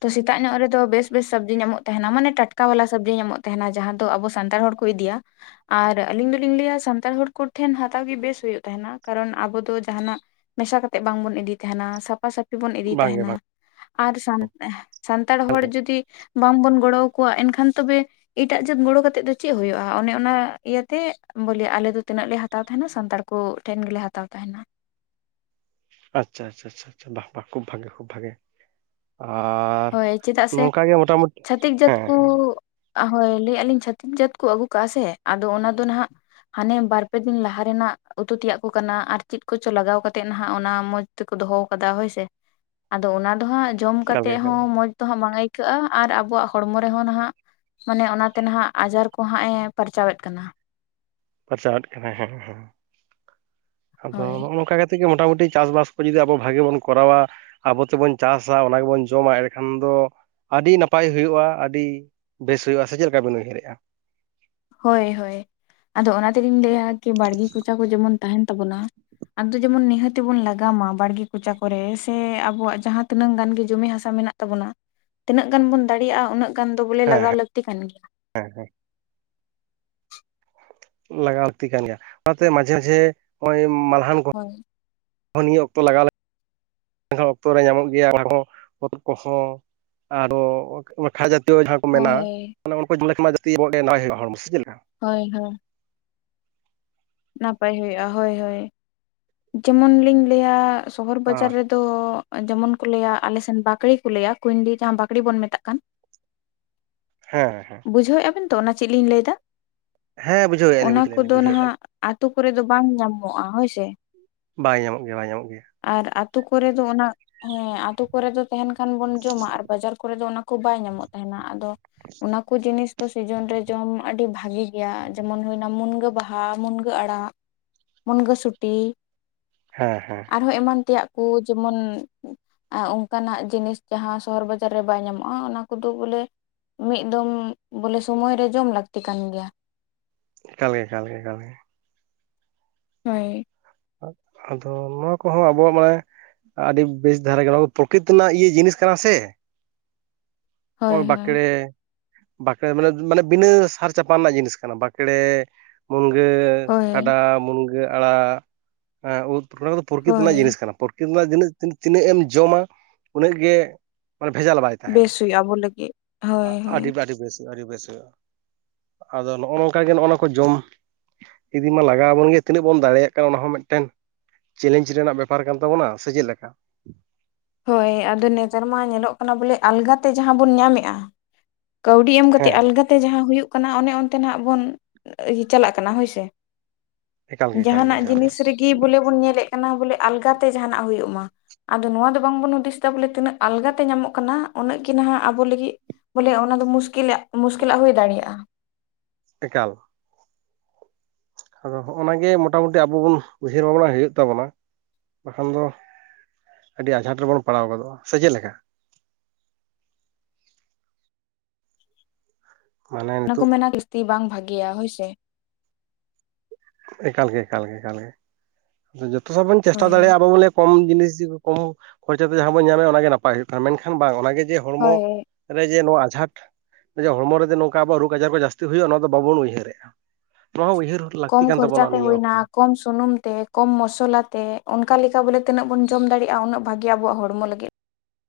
Speaker 2: ᱛᱚ ᱥᱮᱛᱟᱜ ᱧᱚᱜ ᱨᱮᱫᱚ ᱵᱮᱥ ᱵᱮᱥ ᱥᱚᱵᱽᱡᱤ ᱧᱟᱢᱚᱜ ᱛᱟᱦᱮᱱᱟ ᱢᱟᱱᱮ ᱴᱟᱴᱠᱟ ᱵᱟᱞᱟ ᱥᱚᱵᱽᱡᱤ ᱧᱟᱢᱚᱜ ᱛᱟᱦᱮᱱᱟ ᱡᱟᱦᱟᱸ ᱫᱚ ᱟᱵᱚ ᱥᱟᱱᱛᱟᱲ ᱦᱚᱲ ᱾ [unintelligible] ᱤᱫᱤᱭᱟ ᱟᱨ ᱟᱹᱞᱤᱧ ᱫᱚᱞᱤᱧ ᱞᱟᱹᱭᱟ ᱥᱟᱱᱛᱟᱲ ᱦᱚᱲ ᱠᱚᱴᱷᱮᱱ ᱦᱟᱛᱟᱣ ᱜᱮ ᱵᱮᱥ ᱦᱩᱭᱩᱜ [unintelligible] ᱾ ᱛᱟᱦᱮᱸᱱᱟ ᱠᱟᱨᱚᱱ ᱟᱵᱚ ᱫᱚ ᱡᱟᱦᱟᱸᱱᱟᱜ ᱢᱮᱥᱟ ᱠᱟᱛᱮ ᱵᱟᱝᱵᱚᱱ ᱤᱫᱤ ᱛᱟᱦᱮᱸᱱᱟ ᱥᱟᱯᱷᱟ ᱥᱟᱹᱯ [unintelligible] ᱾ ᱵᱚᱱ ᱤᱫᱤ
Speaker 1: ᱵᱟᱝᱜᱮ
Speaker 2: ᱛᱟᱦᱮᱸᱱᱟ
Speaker 1: ᱵᱟᱝ
Speaker 2: ᱟᱨ ᱥᱟᱱ [unintelligible] ᱥᱟᱱᱛᱟᱲ ᱦᱚᱲ ᱡᱩᱫᱤ ᱾ ᱵᱟᱝ ᱵᱚᱱ ᱜᱚᱲᱚ ᱟᱠᱚᱣᱟ ᱮᱱ ᱠᱷᱟᱱ ᱛᱚ ᱵᱮ ᱾ ᱮᱴᱟᱜ ᱡᱟᱹᱛ ᱜᱚᱲᱚ ᱠᱟᱛᱮᱜ ᱫᱚ ᱪᱮᱜ ᱦᱩᱭᱩᱜᱼᱟ ᱚᱱᱮ ᱚᱱᱟ ᱤᱭᱟᱹᱛᱮ ᱵᱚᱞᱮ ᱟᱞᱮ ᱫᱚ ᱛᱤᱱᱟᱹᱜ ᱞᱮ ᱦᱟᱛᱟᱣ ᱛᱟᱦᱮᱸᱱᱟ ᱥᱟᱱᱛᱟᱲ [unintelligible] ᱾ [unintelligible] ᱴᱷᱮᱱ ᱜᱮᱞᱮ ᱦᱟᱛᱟᱣ ᱛᱟᱸᱦᱮᱱᱟ ᱾
Speaker 1: ᱟᱪᱷᱟ ᱟᱪᱷᱟ ᱪᱷᱟᱪᱷᱟ ᱠᱷᱩᱵ ᱵᱷᱟᱜᱮ ᱠᱷᱩᱵ ᱵᱷᱟᱜᱮ [unintelligible]
Speaker 2: ᱦᱳᱭ ᱪᱮᱫᱟᱜ ᱥᱮ
Speaker 1: ᱱᱚᱝᱠᱟ ᱜᱮ ᱢᱚᱴᱟᱢᱩᱴᱤ
Speaker 2: ᱪᱷᱟᱛᱤᱠ ᱡᱟᱹᱛ
Speaker 1: ᱦᱮᱸ
Speaker 2: ᱠᱩᱻ
Speaker 1: ᱦᱮᱸ
Speaker 2: ᱦᱳᱭ ᱞᱟᱹᱭᱮᱜ-ᱟ ᱞᱤᱧ ᱪᱷᱟᱹᱛᱤᱠ ᱡᱟᱹᱛ ᱠᱚ ᱟᱹᱜᱩ ᱠᱟᱜ-ᱟ ᱥᱮ ᱟᱫᱚ ᱚᱱᱟ ᱫᱚ ᱱᱟᱦᱱᱟᱜ ᱦᱟᱱᱮ ᱵᱟᱨ ᱯᱮ ᱫᱤᱱ ᱞᱟᱦᱟ ᱨᱮᱱᱟᱜ ᱩᱛᱩ ᱛᱮᱭᱟᱜ ᱠᱚ ᱠᱟᱱᱟ ᱟᱨ ᱪᱮᱫ ᱠᱚᱪᱚ ᱞᱟᱜᱟᱣ ᱠᱟᱛᱮᱜ ᱱᱟᱦᱟᱜ ᱚᱱᱟ ᱢᱚᱸᱡᱽ [unintelligible] ᱛᱮᱠᱚ ᱫᱚᱦᱚ ᱟᱠᱟᱫᱟ ᱦᱳᱭᱥᱮ ᱟᱫᱚ ᱚᱱᱟ ᱫᱚ ᱦᱟᱸᱜ ᱡᱚᱢ
Speaker 1: ᱮᱠᱟᱞ
Speaker 2: ᱠᱟᱛᱮ
Speaker 1: ᱜᱮ ᱮᱠᱟᱞ
Speaker 2: ᱦᱚᱸ
Speaker 1: ᱜᱮ
Speaker 2: ᱢᱚᱡᱽ ᱫᱚ ᱦᱟᱸᱜ ᱵᱟᱝ ᱟᱹᱭᱠᱟᱹᱜ-ᱟ ᱟᱨ ᱟᱵᱚᱣᱟᱜ ᱦᱚᱲᱢᱚ ᱨᱮᱦᱚᱸ ᱱᱷᱟᱸᱜ ᱢᱟᱱᱮ ᱚᱱᱟᱛᱮ ᱱᱟᱦᱟᱜ ᱟᱡᱟᱨ ᱠᱚᱦᱟᱸᱜ ᱮ ᱯᱟᱨᱪᱟᱣᱮᱫ ᱠᱟᱱᱟ
Speaker 1: ᱯᱟᱨᱪᱟᱣᱮᱫ ᱠᱟᱱᱟᱭ ᱦᱮᱸ ᱦᱮᱸ ᱟᱫᱚ
Speaker 2: ᱦᱳᱭ
Speaker 1: ᱱᱚᱜ-ᱚ ᱱᱚᱝᱠᱟ [unintelligible] [inaudible] [unintelligible] ᱢᱚᱴᱟᱩᱴᱤ ᱪᱟᱥᱵᱟᱥ ᱠᱚ ᱡᱩᱫᱤ ᱟᱵᱚ ᱵᱷᱟᱜᱮ ᱵᱚᱱ ᱠᱚᱨᱟᱣᱟ [unintelligible] ᱾ ᱟᱵᱚ ᱛᱮᱵᱚᱱ ᱪᱟᱥᱟ ᱚᱱᱟ ᱜᱮᱵᱚᱱ ᱡᱚᱢᱟ [unintelligible] ᱠᱷᱟᱱ ᱫᱚ ᱟᱹᱰᱤ ᱱᱟᱯᱟᱭ ᱦᱩᱭᱩᱜ-ᱟ ᱟᱹᱰᱤ ᱵᱮᱥ ᱦᱩᱭᱩᱜ-ᱟ ᱥᱮ ᱪᱮᱜ ᱞᱮᱠᱟ ᱵᱮᱱ ᱩᱭᱦᱟᱹᱨᱮᱜ-ᱟ
Speaker 2: ᱦᱳᱭ ᱦᱳᱭ ᱟᱫᱚ ᱚᱱᱟ ᱛᱮᱞᱤᱧ ᱞᱟᱹᱭᱟ ᱠᱤ ᱵᱟᱲᱜᱮ ᱠᱚᱪᱟ ᱠᱚ ᱡᱮᱢᱚᱱ ᱛᱟᱦᱮᱸᱱ ᱛᱟᱵᱚᱱᱟ ᱟᱫᱚ ᱡᱮᱢᱚᱱ ᱱᱤᱦᱟᱹᱛᱤ ᱵᱚᱱ ᱞᱟᱜᱟᱣ ᱢᱟ ᱵᱟᱲᱜᱮ ᱠᱚᱪᱟ ᱠᱚᱨᱮ ᱥᱮ ᱟᱵᱚᱣᱟᱜ ᱡᱟᱦᱟᱸ ᱛᱤᱱᱟᱹᱜ ᱜᱟᱱ ᱜᱮ ᱡᱚᱢᱤ ᱦᱟᱥᱟ ᱢᱮᱱᱟᱜ [unintelligible] [unintelligible] ᱛᱤᱱᱟᱹᱜ ᱜᱟᱱ ᱵᱚᱱ ᱫᱟᱲᱮᱭᱟᱜ-ᱟ ᱩᱱᱟᱹᱜ ᱜᱟᱱ ᱫᱚ ᱵᱚᱞᱮ ᱞᱟᱜᱟᱣ ᱞᱟᱹᱠᱛᱤ ᱠᱟᱱ ᱜᱮᱭᱟ
Speaker 1: ᱦᱮᱸ ᱦᱮᱸ ᱞᱟᱜᱟᱣ ᱞᱟᱹᱠᱛᱤ ᱠᱟᱱ ᱜᱮᱭᱟ ᱚᱱᱟᱛᱮ ᱢᱟᱡᱷᱮ ᱢᱟᱡᱷᱮ ᱚᱸᱜ-ᱚᱭ ᱢᱟᱞᱦᱟᱱ
Speaker 2: ᱦᱳᱭ
Speaker 1: ᱚ ᱱᱤᱭᱟ. ᱚᱠᱛᱚ ᱞᱟᱜᱟᱣ ᱞᱮ..... ᱮᱱᱦᱚ ᱚᱠᱛᱚ ᱨᱮ ᱧᱟᱢᱚᱜ ᱜᱮᱭᱟ ᱟᱨᱦᱚᱸ ᱦᱚᱛ ᱠᱚᱦᱚᱸ ᱟᱨᱚ ᱠᱷᱟᱡᱟ ᱡᱟᱦᱟᱸ ᱠᱚ ᱢᱮᱱᱟ
Speaker 2: ᱦᱳᱭ
Speaker 1: ᱩᱱ ᱠᱚ ᱡᱮᱞ ᱞᱮᱠᱷᱟᱱ ᱡᱟᱛᱮᱰᱮ ᱱᱟᱣᱟᱭ ᱦᱩᱭᱩᱜ-ᱟ ᱦᱚᱲᱢᱚ ᱥᱮ ᱪᱮᱫ ᱞᱮᱠᱟ
Speaker 2: ᱦᱳᱭ ᱦᱳᱭ ᱱᱟᱯᱟᱭ ᱦᱩᱭᱩᱜ-ᱟ ᱦᱳᱭ ᱦᱳᱭ ᱡᱮᱢᱚᱱ ᱞᱤᱧ ᱞᱟᱹᱭᱟ ᱥᱚᱦᱚᱨ ᱵᱟᱡᱟᱨ ᱨᱮᱫᱚ ᱛᱚ ᱡᱮᱢᱚᱱ ᱠᱚ ᱞᱟᱹᱭᱟ ᱟᱞᱮᱥᱱ ᱵᱟᱠᱲᱮ ᱠᱚ ᱞᱟᱹᱭᱟ ᱠᱩᱭᱤᱱᱰᱤ ᱡᱟᱦᱟᱸ ᱵᱟᱠᱲᱮ ᱵᱚᱱ ᱢᱮᱛᱟᱜ ᱠᱟᱱ
Speaker 1: ᱦᱮᱸ ᱦᱮᱸ
Speaker 2: ᱵᱩᱡᱷᱟᱹᱣᱮᱫ-ᱟ ᱵᱮᱱ ᱛᱚ ᱚᱱᱟ ᱪᱮᱫ ᱞᱤᱧ ᱞᱟᱹᱭ ᱮᱫᱟ
Speaker 1: ᱦᱮᱸ ᱵᱩᱡᱷᱟᱹᱣᱮᱫᱼᱟ ᱞᱤᱧ
Speaker 2: ᱚᱱᱟ
Speaker 1: ᱵᱩᱡᱷᱟᱹᱣᱮᱫᱼᱟ ᱞᱤᱧ
Speaker 2: ᱠᱚᱫᱚ
Speaker 1: ᱵᱩᱡᱷᱟᱹᱣᱮᱫᱼᱟ
Speaker 2: ᱱᱟᱦᱟᱜ ᱵᱩ.. ᱟᱛᱳ ᱠᱚᱨᱮ ᱫᱚ ᱵᱟᱝ ᱧᱟᱢᱚᱜ-ᱟ ᱦᱳᱭ ᱥᱮ
Speaker 1: ᱵᱟᱭ ᱧᱟᱢᱚᱜ ᱜᱮᱭᱟ ᱵᱟᱭ ᱧᱟᱢᱚᱜ ᱜᱮᱭᱟ
Speaker 2: ᱟᱨ ᱟᱛᱩ ᱠᱚᱨᱮ ᱫᱚ ᱚᱱᱟ ᱦᱮᱸ ᱟᱛᱩ ᱠᱚᱨᱮ ᱫᱚ ᱛᱟᱦᱮᱱ ᱠᱷᱟᱱ ᱵᱚᱱ ᱡᱚᱢᱟ ᱟᱨ ᱵᱟᱡᱟᱨ ᱠᱚᱨᱮ ᱫᱚ ᱚᱱᱟ ᱠᱩ ᱵᱟᱭ ᱧᱟᱢᱚᱜ ᱛᱟᱦᱮᱱᱟ ᱟᱫᱚ ᱚᱱᱟ ᱠᱩ ᱡᱤᱱᱤᱥ ᱫᱚ ᱥᱤᱡᱚᱱ ᱨᱮ ᱡᱚᱢ ᱟᱹᱰᱤ ᱵᱷᱟᱜᱮ ᱜᱮᱭᱟ ᱡᱮᱢᱚᱱ ᱦᱩᱭᱱᱟ ᱢᱩᱱᱜᱟᱹ ᱵᱟᱦᱟ ᱵᱟᱦᱟ ᱢᱩᱱᱜᱟᱹ ᱟᱲᱟᱜ ᱢᱩᱱᱜᱟᱹ ᱥᱩᱴᱤ
Speaker 1: ᱦᱮᱸ ᱦᱮᱸ
Speaker 2: ᱟᱨᱦᱚᱸ ᱮᱢᱟᱱ ᱛᱮᱭᱟᱜ ᱠᱚ ᱡᱮᱢᱚᱱ ᱟ ᱚᱱᱠᱟᱱᱟᱜ ᱡᱤᱱᱤᱥ ᱡᱟᱦᱟᱸ ᱥᱚᱦᱚᱨ ᱵᱟᱡᱟᱨ ᱨᱮ ᱵᱟᱭ ᱧᱟᱢᱚᱜ-ᱟ ᱚᱱᱟ ᱠᱚᱫᱚ ᱵᱚᱞᱮ ᱢᱤᱫ ᱫᱚᱢ ᱵᱚᱞᱮ ᱥᱚᱢᱚᱭ ᱨᱮ ᱡᱚᱢ ᱞᱟᱹᱠᱛᱤ ᱠᱟᱱ ᱜᱮᱭᱟ
Speaker 1: ᱮᱠᱟᱞ ᱜᱮ ᱮᱠᱟᱞ ᱜᱮ ᱮᱠᱟᱞ ᱜᱮ
Speaker 2: ᱦᱳᱭ
Speaker 1: ᱟ... ᱟᱫᱚ ᱱᱚᱣᱟ ᱠᱚᱦᱚᱸ ᱟᱵᱚᱣᱟᱜ ᱢᱟᱱᱮ ᱟᱹᱰᱤ ᱵᱮᱥ ᱫᱷᱟᱨᱟ ᱠᱟᱱᱟ ᱯᱨᱚᱠᱤᱛᱤ ᱨᱮᱱᱟᱜ ᱤᱭᱟᱹ ᱡᱤᱱᱤᱥ ᱠᱟᱱᱟ ᱥᱮ
Speaker 2: ᱦᱳᱭ
Speaker 1: ᱱᱚᱜ
Speaker 2: ᱦᱳᱭ
Speaker 1: ᱵᱟᱸᱠᱮᱲᱮ ᱵᱟᱸᱠᱲᱮ ᱢᱟᱱᱮ ᱢᱟᱱᱮ ᱵᱤᱱᱟᱹ ᱥᱟᱨ ᱪᱟᱯᱟᱱ ᱨᱮᱱᱟᱜ ᱡᱤᱱᱤᱥ ᱠᱟᱱᱟ ᱵᱟᱸᱠᱲᱮ ᱢᱩᱱᱜᱟᱹ
Speaker 2: ᱦᱳᱭ
Speaker 1: ᱠᱷᱟᱰᱟ ᱢᱩᱱᱜᱟᱹ ᱟᱲᱟᱜ ᱩᱫ ᱠᱚᱫᱚ ᱯᱨᱚᱠᱤᱛᱤ ᱨᱮᱱᱟᱜ
Speaker 2: ᱦᱳᱭ
Speaker 1: ᱡᱤᱱᱤᱥ ᱠᱟᱱᱟ ᱯᱨᱚᱠᱤᱛᱤ ᱨᱮᱱᱟᱜ ᱛᱤᱱᱟᱹᱜ ᱮᱢ ᱡᱚᱢᱟ ᱩᱱᱟᱹᱜ ᱜᱮ ᱢᱟᱱᱮ ᱵᱷᱮᱡᱟᱞ ᱵᱟᱭ ᱛᱟᱦᱮᱱᱟ
Speaker 2: [unintelligible] ᱟᱵᱚ ᱞᱟ. ᱜᱤᱫ
Speaker 1: ᱟᱹᱰᱤ ᱟᱹᱰᱤ ᱵᱮᱥ ᱦᱩᱭᱩᱜ-ᱟ ᱟᱹᱰᱤ ᱵᱮᱥ ᱦᱩᱭᱩᱜ-ᱟ ᱟᱫᱚ ᱱᱚᱜ-ᱚ ᱱᱚᱝᱠᱟᱜ ᱜᱮ ᱱᱚᱜ-ᱚ ᱱᱚᱣᱟ ᱠᱚ ᱡᱚᱢ ᱤᱫᱤ ᱢᱟ ᱞᱟᱜᱟᱣ ᱟᱵᱚᱱ ᱜᱮᱭᱟ ᱛᱤᱱᱟᱹᱜ ᱵᱚᱱ ᱫᱟᱲᱮᱭᱟᱜ ᱠᱟᱱᱟ ᱚᱱᱟ ᱦᱚᱸ ᱢᱤᱫᱴᱮᱱ ᱪᱮᱞᱮᱱᱡᱽ ᱨᱮᱱᱟᱜ ᱵᱮᱯᱟᱨ ᱠᱟᱱ ᱛᱟᱵᱚᱱᱟ ᱥᱮ ᱪᱮᱫ ᱞᱮᱠᱟ
Speaker 2: ᱦᱚᱭ ᱟᱫᱚ ᱱᱮᱛᱟᱨ ᱢᱟ ᱧᱮᱞᱚᱜ ᱠᱟᱱᱟ ᱵᱚᱞᱮ ᱟᱞᱜᱟᱛᱮ ᱡᱟᱦᱟᱸ ᱵᱚᱱ ᱧᱟᱢᱮᱫ-ᱟ ᱠᱟᱹᱣᱰᱤ ᱮᱢ ᱠᱟᱛᱮ
Speaker 1: ᱦᱮᱸ
Speaker 2: ᱟᱞᱜᱟᱛᱮ ᱡᱟᱦᱟᱸ ᱦᱩᱭᱩᱜ ᱠᱟᱱᱟ ᱚᱱᱮ ᱚᱱᱛᱮ ᱵᱚᱱ ᱪᱟᱞᱟᱜ ᱠᱟᱱᱟ ᱦᱳᱭ ᱥᱮ
Speaker 1: ᱮᱠᱟᱞ ᱜᱮ ᱮᱠᱟᱞ ᱜᱮ
Speaker 2: ᱡᱟᱦᱟᱱᱟᱜ
Speaker 1: ᱮᱠᱟᱞ ᱜᱮ
Speaker 2: ᱡᱤᱱᱤᱥ ᱨᱮᱜᱮ ᱜᱤ ᱵᱚᱞᱮ ᱵᱚᱱ ᱧᱮᱞᱮᱫ ᱠᱟᱱᱟ ᱟᱞᱜᱟᱛᱮ ᱡᱟᱦᱱᱟᱜ ᱦᱩᱭᱩᱜ ᱢᱟ ᱟᱫᱚ ᱱᱚᱣᱟ ᱵᱟᱝᱵᱚᱱ ᱦᱩᱫᱤᱥ ᱫᱟ ᱵᱚᱞᱮ ᱛᱤᱱᱟᱹᱜ ᱟᱞᱜᱟᱛᱮ ᱧᱟᱢᱚᱜ ᱠᱟᱱᱟ ᱩᱱᱟᱹᱜ ᱜᱮ ᱱᱟᱦᱟᱜ ᱟᱵᱚ ᱞᱟᱹᱜᱤᱫ ᱵᱟ.... ᱵᱚᱞᱮ ᱚᱱᱟ ᱫᱚ ᱢᱩᱥᱠᱤᱞᱮᱜ ᱢᱩᱥᱠᱤᱞᱟᱜ ᱦᱩᱭ ᱫᱟᱲᱮᱭᱟᱜᱼᱟ᱾
Speaker 1: ᱮᱠᱟᱞ ᱟᱫᱚ ᱦᱚᱸᱜᱼᱱᱟ ᱜᱮ ᱢᱚᱴᱟᱢᱩᱴᱤ ᱟᱵᱚ ᱵᱚᱱ ᱩᱭᱦᱟᱹᱨ ᱵᱷᱟᱵᱟᱱᱟ ᱦᱩᱭᱩᱜ ᱛᱟᱵᱚᱱᱟ ᱵᱟᱠᱷᱟᱱ ᱫᱚ ᱟᱹᱰᱤ ᱟᱸᱡᱷᱟᱸᱴ ᱨᱮᱵᱚᱱ ᱯᱟᱲᱟᱣ ᱜᱚᱫᱚᱜᱼᱟ ᱥᱮ ᱪᱮᱫ ᱞᱮᱠᱟ ᱢᱟᱱᱮ
Speaker 2: ᱚᱱᱟ ᱠᱚ
Speaker 1: ᱱᱤᱛᱚᱜ
Speaker 2: ᱢᱮᱱᱟ ᱡᱟᱹᱥᱛᱤ ᱵᱟᱝ ᱵᱷᱟᱜᱮᱭᱟ ᱦᱳᱭ ᱥᱮ
Speaker 1: ᱮᱠᱟᱞ ᱜᱮ ᱮᱠᱟᱞ ᱜᱮ ᱮᱠᱟᱞ ᱜᱮ ᱡᱚᱛᱚ ᱥᱟ ᱵᱚᱱ ᱪᱮᱥᱴᱟ
Speaker 2: ᱦᱳᱭ
Speaker 1: ᱫᱟᱲᱮᱭᱟᱜᱼᱟ ᱟᱵᱚ ᱵᱚᱞᱮ ᱠᱚᱢ ᱡᱤᱱᱤᱥ ᱠᱚᱢ ᱠᱷᱚᱨᱪᱟ ᱛᱮ ᱡᱟᱦᱟᱸ ᱵᱚᱱ ᱧᱟᱢᱮᱫ ᱚ ᱜᱮ ᱱᱟᱯᱟᱭ ᱦᱩᱭᱩᱜ ᱠᱟᱱᱟ ᱢᱮᱱᱠᱷᱟᱱ ᱵᱟᱝ ᱚᱱᱟᱜᱮ ᱡᱮ ᱦᱚᱲᱢᱚ
Speaker 2: ᱦᱳᱭ
Speaker 1: ᱨᱮ ᱡᱮ ᱱᱚᱣᱟ ᱟᱡᱷᱟᱴ ᱦᱚᱲᱢᱚ ᱨᱮᱫᱚ ᱱᱚᱝᱠᱟ ᱟᱵᱚᱣᱟᱜ ᱨᱳᱜᱽ ᱟᱡᱟᱨ ᱠᱚ ᱡᱟᱹᱥᱛᱤ ᱦᱩᱭᱩᱜ-ᱟ ᱚᱱᱟ ᱫᱚ ᱵᱟᱵᱚᱱ ᱩᱭᱦᱟᱹᱨᱮᱜ-ᱟ ᱱᱚᱣᱟ ᱦᱚ ᱩᱭᱦᱟᱹᱨ
Speaker 2: ᱠᱚᱢ ᱠᱷᱚᱨᱪᱟ ᱛᱮ
Speaker 1: ᱚᱠᱛᱚ
Speaker 2: ᱦᱩᱭᱱᱟ ᱠᱚᱢ ᱥᱩᱱᱩᱢ ᱛᱮ ᱠᱚᱢ ᱢᱚᱥᱚᱞᱟ ᱛᱮ ᱚᱱᱠᱟ ᱞᱮᱠᱟ ᱵᱚᱞᱮ ᱛᱤᱱᱟᱹᱜ ᱵᱚᱱ ᱡᱚᱢ ᱫᱟᱲᱮᱭᱟᱜᱼᱟ ᱩᱱᱟᱹᱜ ᱵᱷᱟᱜᱤ ᱟᱵᱚᱣᱟᱜ ᱦᱚᱲᱢᱚ ᱞᱟᱹᱜᱤᱫ ᱛᱮ